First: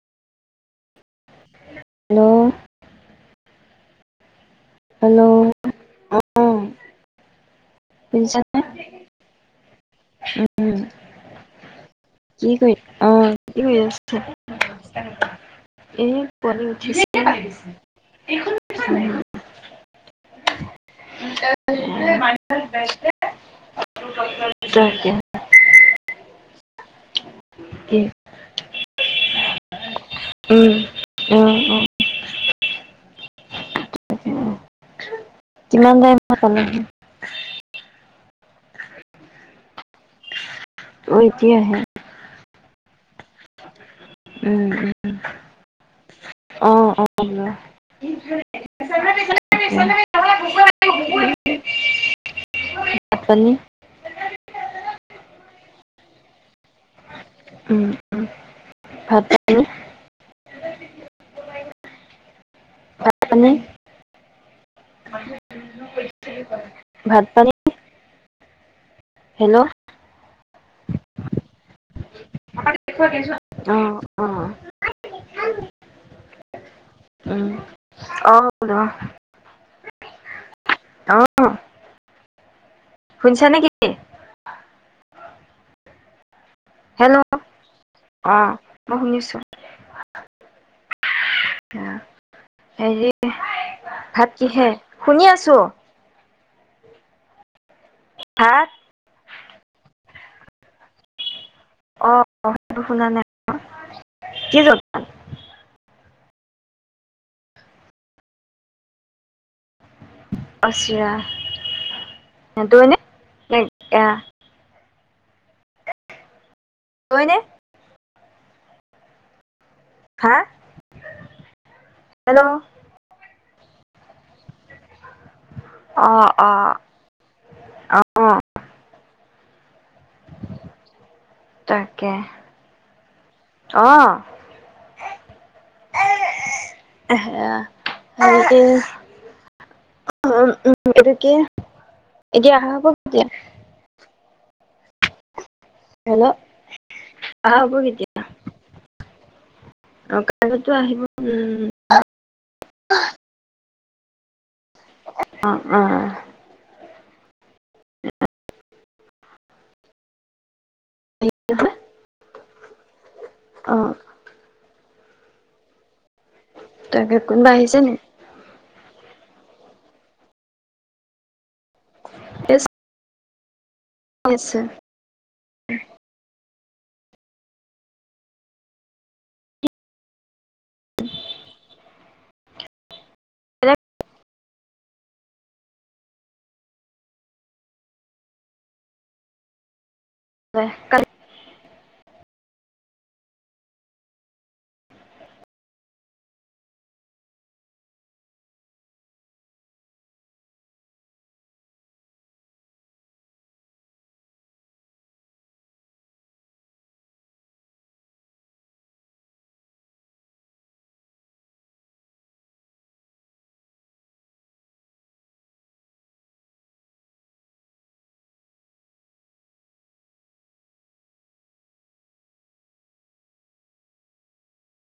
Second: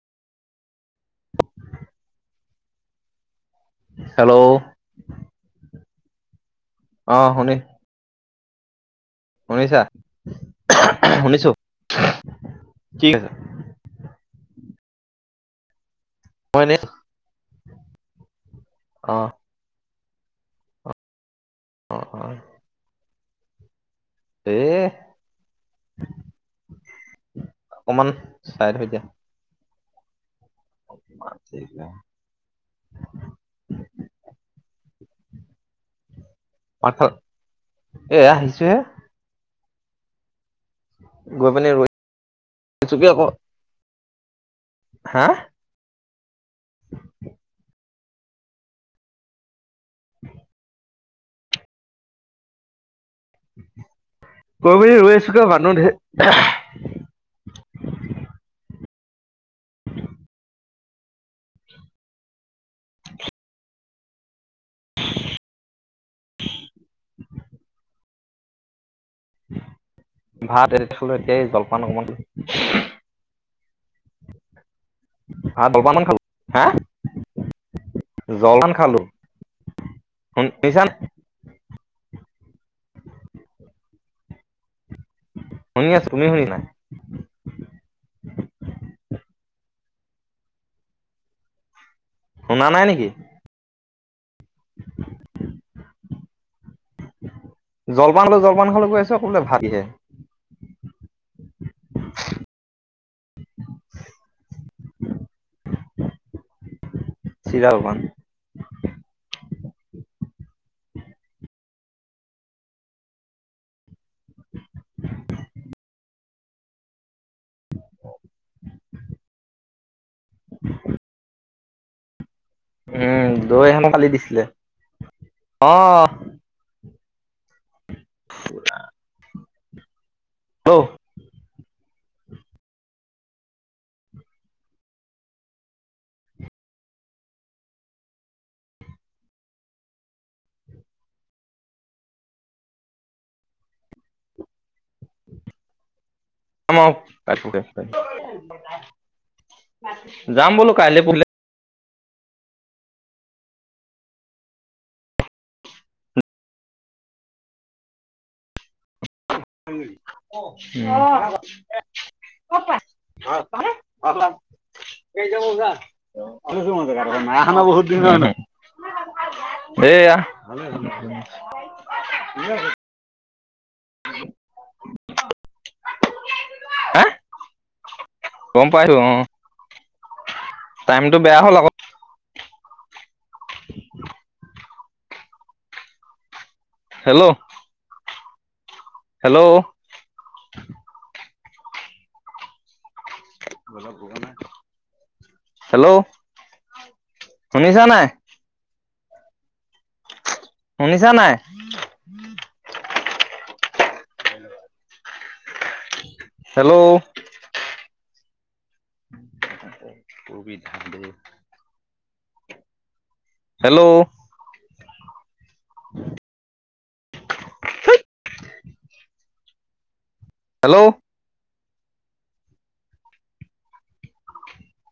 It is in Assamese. হেল্ল'। হেল্ল' হেল্ল' অ অ শুনি শুনিছা নে শুনিছা শুনিছো ঠিক আছে ন [inaudible] এই মই টোপনি এনে উঠিছে এইখন [inaudible] অ অ অ [inaudible] এ কতে হ [unintelligible] অকমান চাইত হৈ দিয়া উম উম উম কিমান টাইম পালেহি যে অ এতিয়াহে চুকীয়া ক উম উম অ অ [inaudible] ল গ [inaudible] [unintelligible] ভাত পানী কৰবিলে ৰৈ আছো মানুহ ধেৰ উম উম ভাত আৰু প নাই ভাত পানী হেল্ল' ভাত এৰি খালোঁ এতিয়াই জলপান অকণমান অ অ হ জলপান খালো হা উম, জল পান অ', খালো পছ অ', শুনিছা নে কি শুনি আছো তুমি শুনি নাই হেল্ল' অ মই শুনিছো হ শুনা নাই নেকি? ভাত কিহে? শুনি আছো। জলপান খালোঁ ভাত জলপান খালোঁ কৰি আছোঁ, আকৌ বোলে ভাত কিহেৰে? অ, সেইটো শুনা নাই। কি জলপান? চিৰা জলপান। অ চিৰা। দৈ নে? নে এৰা? দৈ নে? [inaudible] হা? হেল্ল' উম দৈ অলপ কালি দিছিলে। অ, অ। অ', [unintelligible] হেল তাকে অ। উ এইটো কি এতিয়া অহা হব কেতিয়া? হেল্ল' যাম আৰু। অহা হ'ব কেতিয়া? অ', যাম কাইলৈতো বোলো আহিব কাইলে বোলে। উম, অ উ অ কৰপৰা? অ অ', [unintelligible] কেইটা বজাত? আছো তাকে [unintelligible] মাই কোনোবা খানা আহিছে বহুত নি? দিন হয় ন সেইয়া হৈছে। হা গম পাইছো। অ। টাইমটো বেয়া হ'ল আকৌ। এ হেল্ল' হেল্ল' [unintelligible] হেল্ল' শুনিছা নাই? শুনিছা নাই? হেল্ল' [unintelligible] হেল্ল' ধুইত হেল্ল'